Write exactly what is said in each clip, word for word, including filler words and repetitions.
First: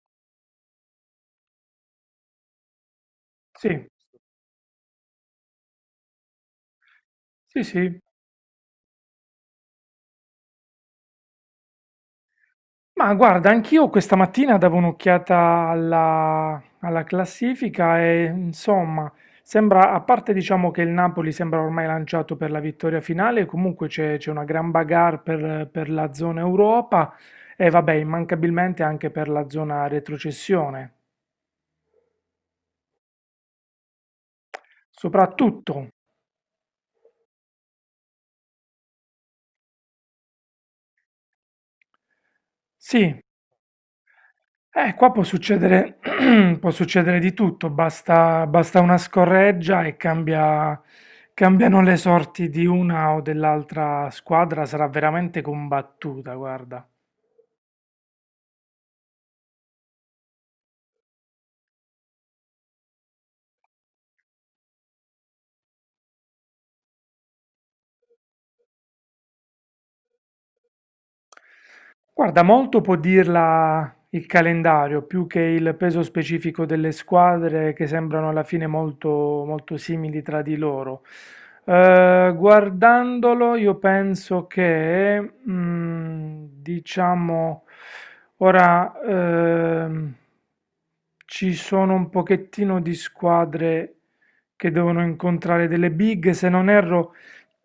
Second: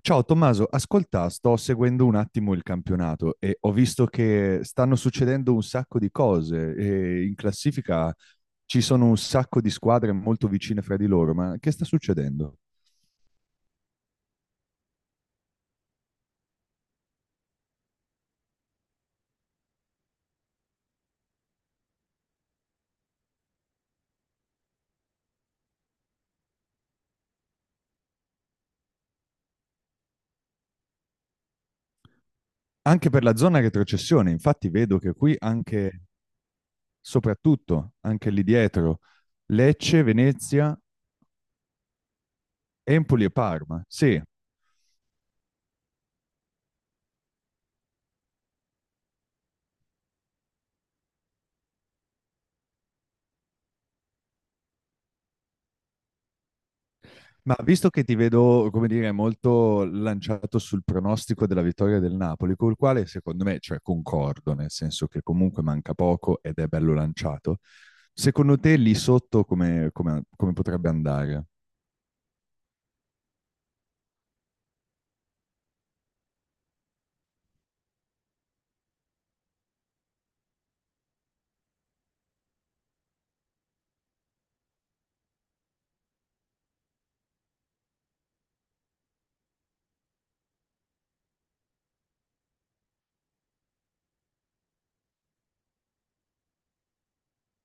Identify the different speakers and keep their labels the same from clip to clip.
Speaker 1: Ciao Tommaso, ascolta, sto seguendo un attimo il campionato e
Speaker 2: Sì,
Speaker 1: ho visto che stanno succedendo un sacco di cose e in
Speaker 2: sì, sì.
Speaker 1: classifica ci sono un sacco di squadre molto vicine fra di loro, ma che sta succedendo?
Speaker 2: Ma guarda, anch'io questa mattina davo un'occhiata alla, alla classifica e insomma, sembra, a parte diciamo che il Napoli sembra ormai lanciato per la vittoria finale, comunque c'è c'è una gran bagarre per, per la zona Europa e vabbè, immancabilmente anche per la zona retrocessione.
Speaker 1: Anche per la zona retrocessione, infatti vedo che qui
Speaker 2: Soprattutto,
Speaker 1: anche, soprattutto, anche lì dietro, Lecce, Venezia,
Speaker 2: sì.
Speaker 1: Empoli e Parma. Sì.
Speaker 2: Eh, qua può succedere, può succedere di tutto, basta, basta una scorreggia e cambia- cambiano le sorti di una o dell'altra squadra, sarà veramente combattuta, guarda.
Speaker 1: Ma visto che ti vedo, come dire, molto lanciato sul pronostico della vittoria del Napoli, col quale secondo me, cioè concordo, nel senso che comunque manca poco ed è bello lanciato, secondo te lì sotto come, come- come potrebbe andare?
Speaker 2: Guarda, molto può dirla il calendario, più che il peso specifico delle squadre che sembrano alla fine molto, molto simili tra di loro. Eh, guardandolo, io penso che, mm, diciamo, ora ehm, ci sono un pochettino di squadre che devono incontrare delle big, se non erro,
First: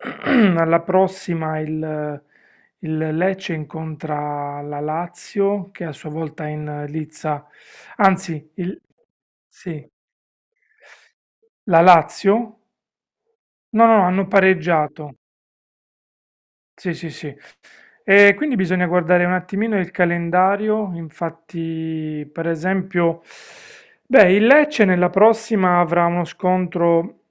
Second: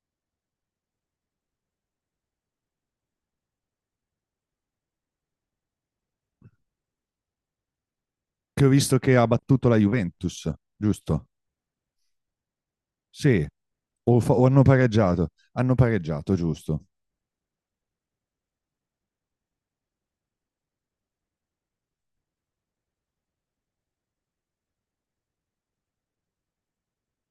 Speaker 2: alla prossima il il Lecce incontra la Lazio che a sua volta è in lizza, anzi,
Speaker 1: Che ho
Speaker 2: il,
Speaker 1: visto che ha battuto la
Speaker 2: sì,
Speaker 1: Juventus, giusto?
Speaker 2: la Lazio?
Speaker 1: Sì,
Speaker 2: No, no, no,
Speaker 1: o,
Speaker 2: hanno
Speaker 1: fa- o hanno
Speaker 2: pareggiato.
Speaker 1: pareggiato? Hanno pareggiato, giusto?
Speaker 2: Sì, sì, sì. E quindi bisogna guardare un attimino il calendario. Infatti, per esempio, beh, il Lecce nella prossima avrà uno scontro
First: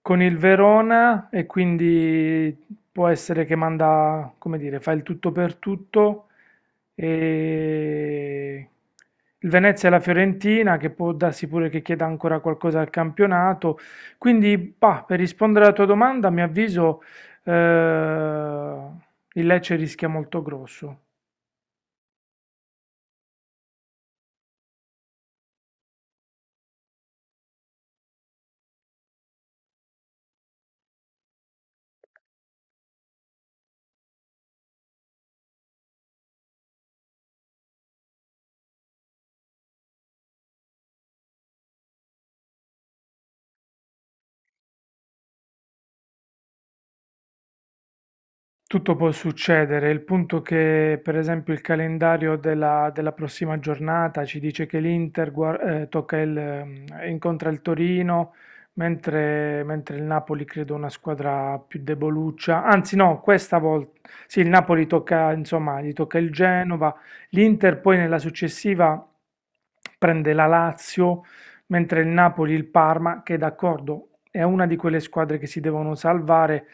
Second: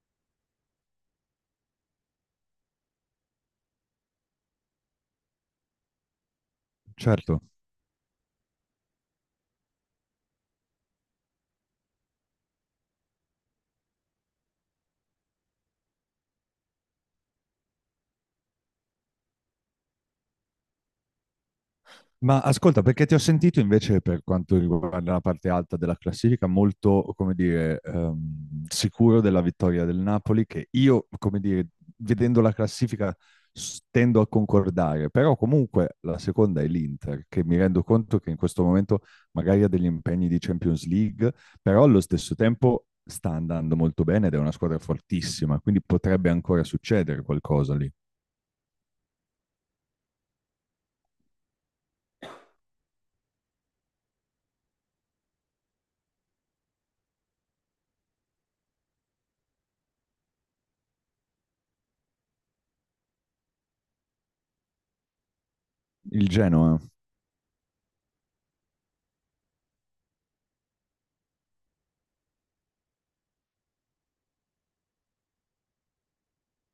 Speaker 2: con il Verona e quindi può essere che manda, come dire, fa il tutto per tutto.
Speaker 1: Certo.
Speaker 2: E il Venezia e la Fiorentina, che può darsi pure che chieda ancora qualcosa al campionato. Quindi, bah, per rispondere alla tua domanda, mi avviso. Eh, il Lecce rischia molto grosso.
Speaker 1: Ma ascolta, perché ti ho sentito invece per quanto riguarda la parte alta della classifica molto, come dire, ehm, sicuro della vittoria del Napoli, che io, come dire, vedendo la classifica s- tendo a concordare, però comunque la seconda è l'Inter, che mi rendo conto che in questo momento magari ha degli impegni di Champions League, però allo stesso tempo sta andando molto bene ed è una squadra fortissima, quindi potrebbe ancora succedere qualcosa lì.
Speaker 2: Tutto può succedere, il punto che per esempio il calendario della, della prossima giornata ci dice che l'Inter gua- eh, tocca il, ehm, incontra il Torino, mentre, mentre il Napoli credo una squadra più deboluccia, anzi no, questa volta sì, il Napoli tocca, insomma, gli tocca il
Speaker 1: Il Genoa.
Speaker 2: Genova, l'Inter poi nella successiva prende la Lazio, mentre il Napoli il Parma, che d'accordo è una di quelle squadre che si devono salvare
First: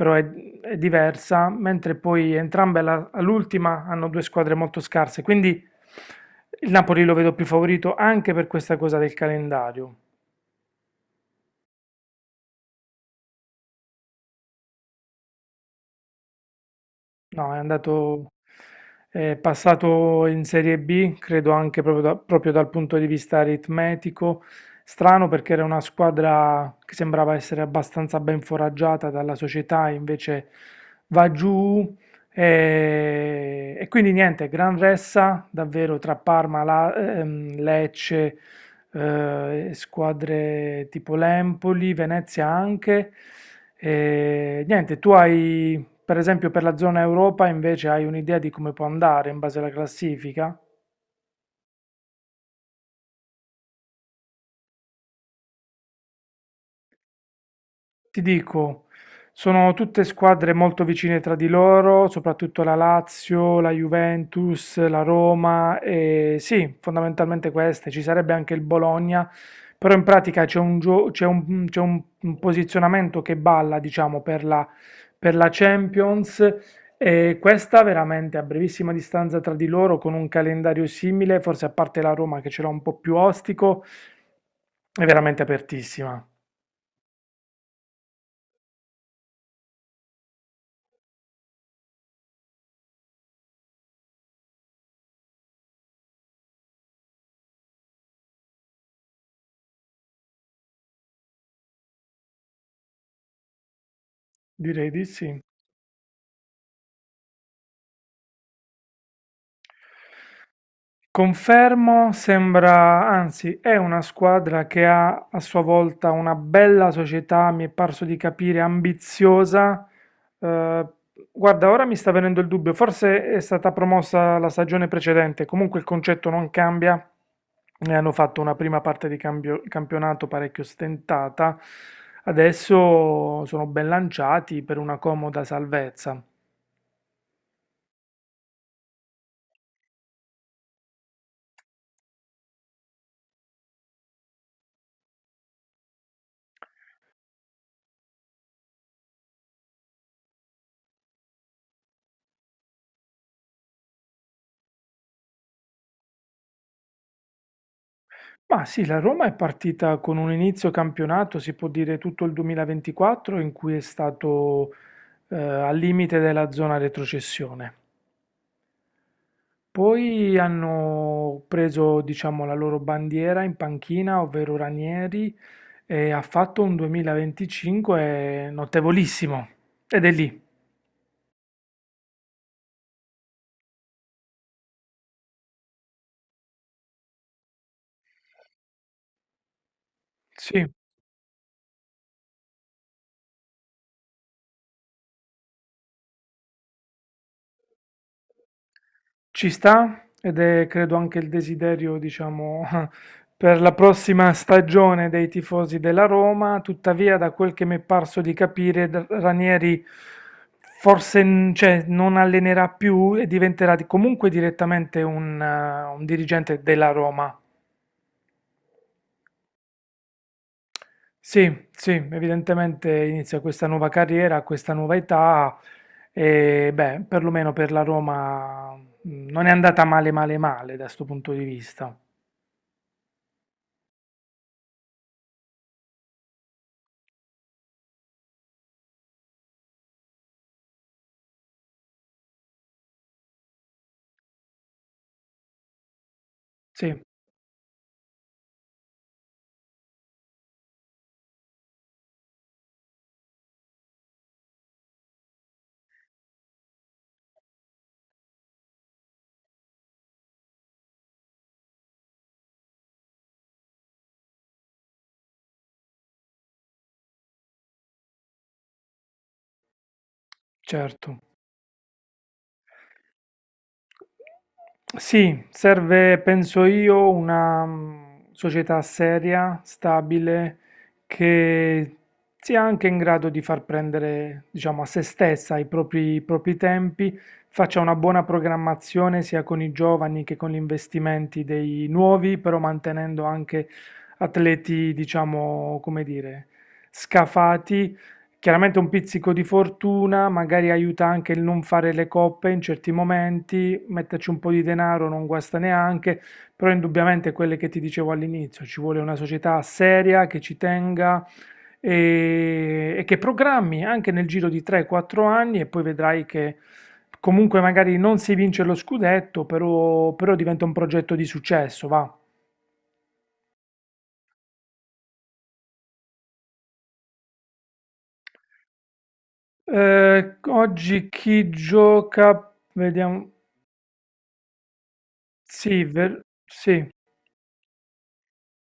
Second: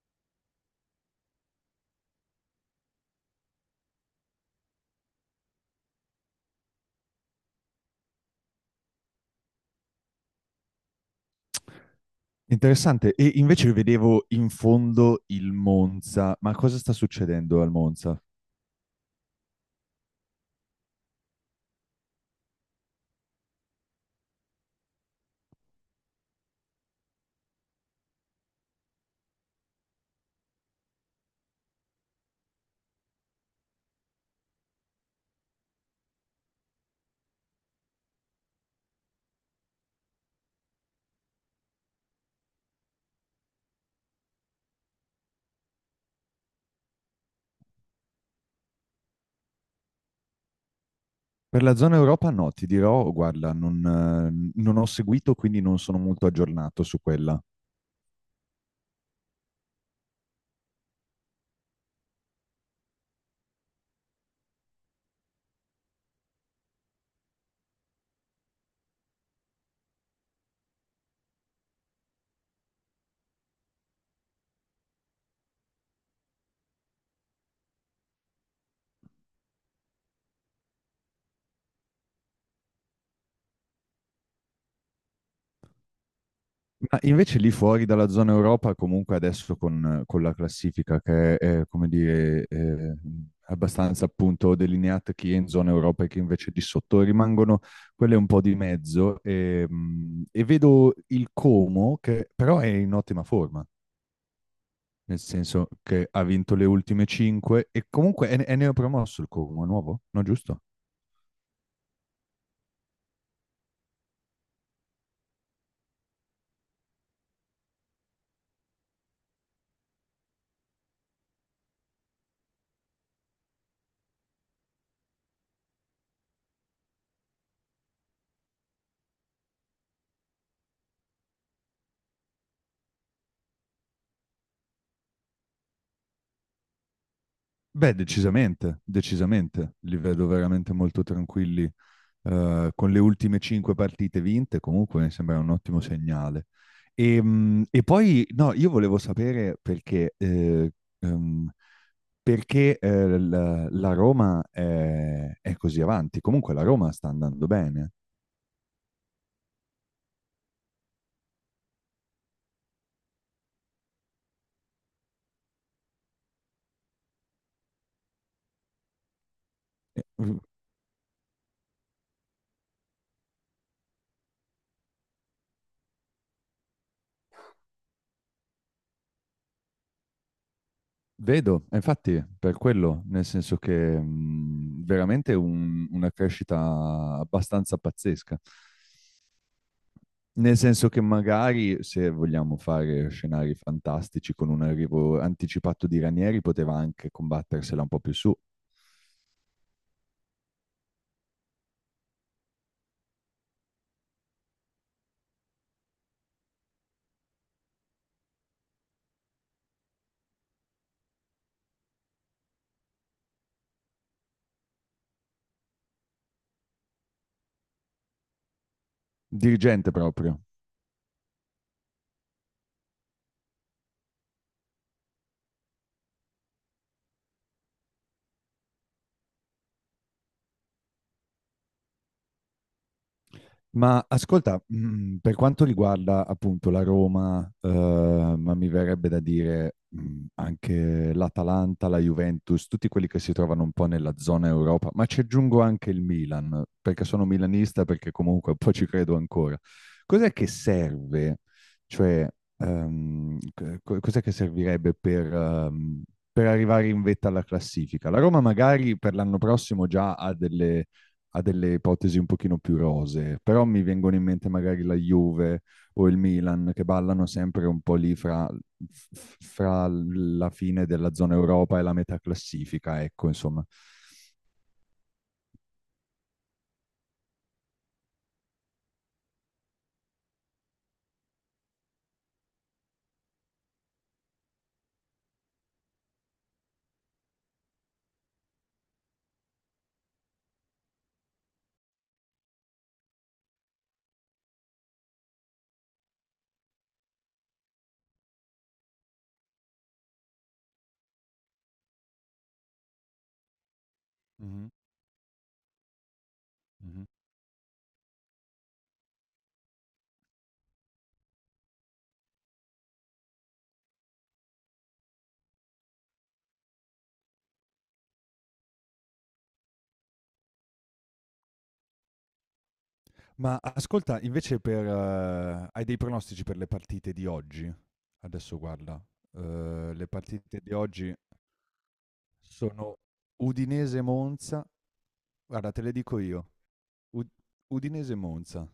Speaker 2: però è, è diversa, mentre poi entrambe alla- all'ultima hanno due squadre molto scarse, quindi il Napoli lo vedo più favorito anche per questa cosa del calendario.
Speaker 1: Interessante. E invece vedevo in fondo il Monza. Ma cosa sta
Speaker 2: No, è
Speaker 1: succedendo al Monza?
Speaker 2: andato, è passato in Serie B, credo anche proprio, da- proprio dal punto di vista aritmetico. Strano perché era una squadra che sembrava essere abbastanza ben foraggiata dalla società, invece va giù. E, e quindi niente, gran ressa davvero tra Parma, La- ehm, Lecce, eh, squadre tipo l'Empoli, Venezia anche. E niente, tu hai. Per esempio per la zona Europa invece hai un'idea di come può andare in base alla classifica?
Speaker 1: Per la zona Europa no, ti dirò, guarda, non, eh, non ho seguito, quindi non sono molto aggiornato su quella.
Speaker 2: Ti dico, sono tutte squadre molto vicine tra di loro, soprattutto la Lazio, la Juventus, la Roma e sì, fondamentalmente queste. Ci sarebbe anche il Bologna, però in pratica c'è un, gio- c'è un- c'è un- un posizionamento che balla, diciamo, per la, per la Champions e questa veramente a brevissima distanza tra di loro con un calendario simile, forse a parte la Roma che ce l'ha un po' più ostico, è veramente apertissima.
Speaker 1: Ma invece lì fuori dalla zona Europa, comunque adesso con, con la classifica che è, eh, come dire, eh, abbastanza appunto delineata chi è in zona Europa e chi invece di sotto, rimangono quelle un po' di mezzo. E, mm, e vedo il Como che però è in ottima forma.
Speaker 2: Direi di
Speaker 1: Nel
Speaker 2: sì.
Speaker 1: senso che ha vinto le ultime cinque e comunque è, è neopromosso il Como, è nuovo, no giusto?
Speaker 2: Confermo, sembra, anzi è una squadra che ha a sua volta una bella società, mi è parso di capire, ambiziosa. Eh, Guarda, ora mi sta venendo il dubbio, forse è stata promossa la stagione precedente, comunque il concetto non cambia. Ne hanno fatto una prima parte di cambio- campionato parecchio stentata, adesso sono ben lanciati per una comoda salvezza.
Speaker 1: Beh, decisamente, decisamente, li vedo veramente molto tranquilli. Eh, con le ultime cinque partite vinte, comunque mi sembra un ottimo segnale. E, mm, e poi, no, io volevo sapere perché, eh, ehm, perché eh, la, la Roma è, è così avanti. Comunque la Roma sta andando bene.
Speaker 2: Ma sì, la Roma è partita con un inizio campionato, si può dire tutto il duemilaventiquattro, in cui è stato eh, al limite della zona retrocessione.
Speaker 1: Eh.
Speaker 2: Poi hanno preso, diciamo, la loro bandiera in panchina, ovvero Ranieri, e ha fatto un duemilaventicinque notevolissimo. Ed è lì.
Speaker 1: Vedo, e infatti, per quello, nel senso che mh, veramente un- una crescita abbastanza pazzesca. Nel
Speaker 2: Sì.
Speaker 1: senso che magari se vogliamo fare scenari fantastici con un arrivo anticipato di Ranieri, poteva anche combattersela un po' più su.
Speaker 2: Ci sta, ed è credo anche il desiderio, diciamo, per la prossima stagione dei tifosi della Roma. Tuttavia, da quel che mi è parso di capire, D- Ranieri forse, n- cioè, non allenerà più e diventerà di- comunque direttamente un, eh, un dirigente della Roma.
Speaker 1: Dirigente proprio.
Speaker 2: Sì, sì, evidentemente inizia questa nuova carriera, questa nuova età e beh, perlomeno per la Roma mh, non è andata male male male da questo punto di vista.
Speaker 1: Ma ascolta, mm, per quanto riguarda appunto la Roma, eh, ma mi verrebbe da dire mm, anche l'Atalanta, la Juventus, tutti quelli che si trovano un po' nella zona Europa, ma ci aggiungo anche il Milan,
Speaker 2: Sì.
Speaker 1: perché sono milanista, perché comunque un po' ci credo ancora. Cos'è che serve? Cioè, ehm, co- cos'è che servirebbe per, ehm, per arrivare in vetta alla classifica? La Roma magari per l'anno prossimo già ha delle a delle ipotesi un pochino più rosee, però mi vengono in mente magari la Juve o il Milan che ballano sempre un po' lì fra, f- fra la fine
Speaker 2: Certo.
Speaker 1: della zona Europa e la metà classifica, ecco, insomma.
Speaker 2: Sì, serve, penso io, una mm, società seria, stabile, che sia anche in grado di far prendere, diciamo, a se stessa i propri, i propri tempi, faccia una buona programmazione sia con i giovani che con gli investimenti dei nuovi, però mantenendo anche atleti, diciamo, come dire, scafati. Chiaramente un pizzico di fortuna, magari aiuta anche il non fare le coppe in certi momenti, metterci un po' di
Speaker 1: Mhm,
Speaker 2: denaro non guasta neanche, però
Speaker 1: mhm.
Speaker 2: indubbiamente quelle che ti dicevo all'inizio, ci vuole una società seria che ci tenga e, e che programmi anche nel giro di tre quattro anni e poi vedrai che comunque magari non si vince lo scudetto, però, però diventa un progetto di successo, va.
Speaker 1: Ma ascolta, invece per, eh, hai dei pronostici per le partite di oggi? Adesso guarda, eh, le
Speaker 2: Eh,
Speaker 1: partite di
Speaker 2: oggi
Speaker 1: oggi
Speaker 2: chi gioca?
Speaker 1: sono
Speaker 2: Vediamo.
Speaker 1: Udinese-Monza. Guarda, te
Speaker 2: Sì,
Speaker 1: le dico
Speaker 2: ver-
Speaker 1: io.
Speaker 2: sì.
Speaker 1: Ud- Udinese-Monza.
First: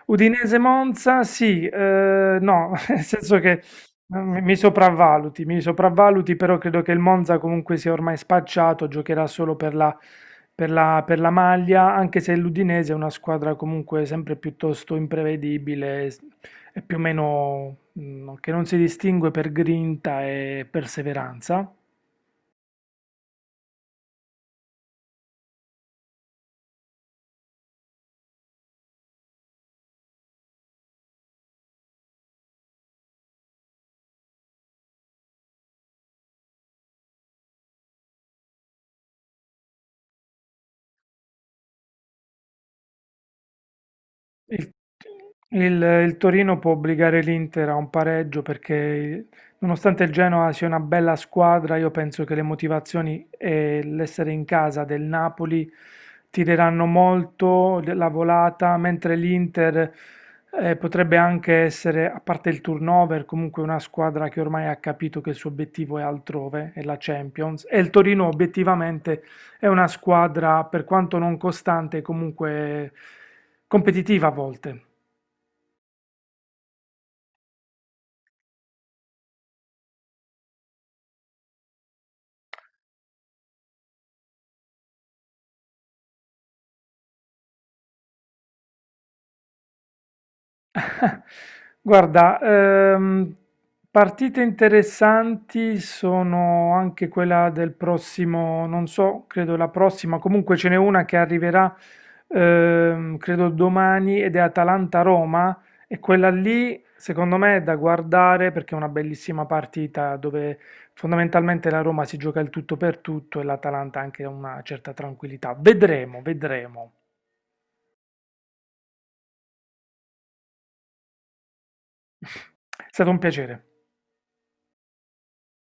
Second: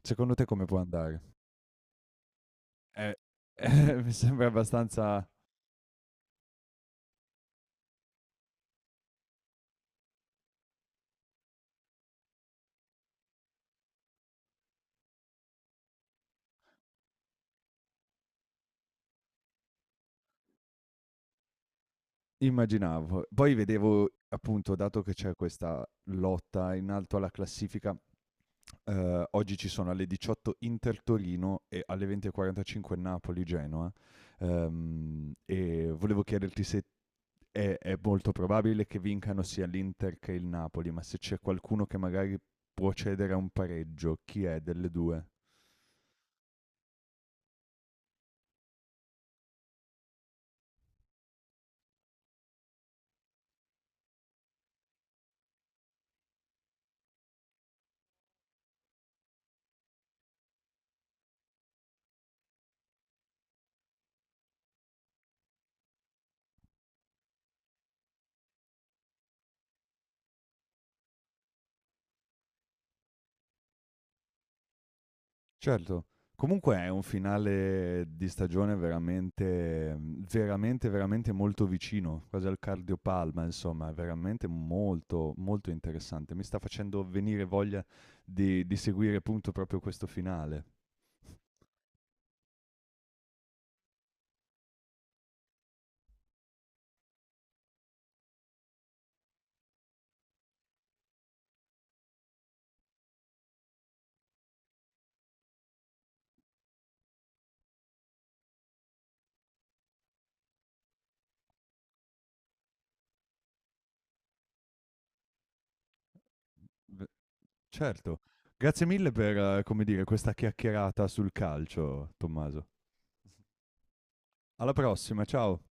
Speaker 1: Secondo te come può andare?
Speaker 2: Udinese-Monza, sì, eh, no, nel
Speaker 1: Eh,
Speaker 2: senso che
Speaker 1: eh, mi
Speaker 2: mm,
Speaker 1: sembra
Speaker 2: mi
Speaker 1: abbastanza
Speaker 2: sopravvaluti, mi sopravvaluti, però credo che il Monza comunque sia ormai spacciato, giocherà solo per la, per la- per la maglia, anche se l'Udinese è una squadra comunque sempre piuttosto imprevedibile, s- è più o meno mm, che non si distingue per grinta e perseveranza.
Speaker 1: immaginavo. Poi vedevo, appunto, dato che c'è questa lotta in alto alla classifica, eh, oggi ci sono alle diciotto Inter Torino e alle venti e quarantacinque Napoli Genoa. Ehm, e volevo chiederti se è, è molto probabile che vincano sia l'Inter che il Napoli, ma se c'è qualcuno che magari può cedere a un pareggio, chi è
Speaker 2: Il,
Speaker 1: delle due?
Speaker 2: il- il Torino può obbligare l'Inter a un pareggio perché, nonostante il Genoa sia una bella squadra, io penso che le motivazioni e l'essere in casa del Napoli tireranno molto de- la volata, mentre l'Inter eh, potrebbe anche essere, a parte il turnover, comunque una squadra che ormai ha capito che il suo obiettivo è altrove, è la Champions, e il Torino obiettivamente è una squadra, per quanto non costante, comunque competitiva a volte.
Speaker 1: Certo. Comunque è un finale di stagione veramente veramente, veramente molto vicino, quasi al cardiopalma, insomma, è veramente molto, molto interessante. Mi sta facendo venire voglia di di seguire appunto proprio questo finale.
Speaker 2: Guarda, ehm, partite interessanti sono anche quella del prossimo, non so, credo la prossima, comunque ce n'è una che arriverà, ehm, credo domani ed è Atalanta-Roma e quella lì secondo me è da guardare perché è una bellissima partita dove fondamentalmente la Roma si gioca il tutto per tutto e l'Atalanta anche una certa tranquillità. Vedremo, vedremo.
Speaker 1: V certo. Grazie mille per, eh, come dire, questa chiacchierata sul calcio, Tommaso.
Speaker 2: È stato un piacere.
Speaker 1: Alla prossima, ciao.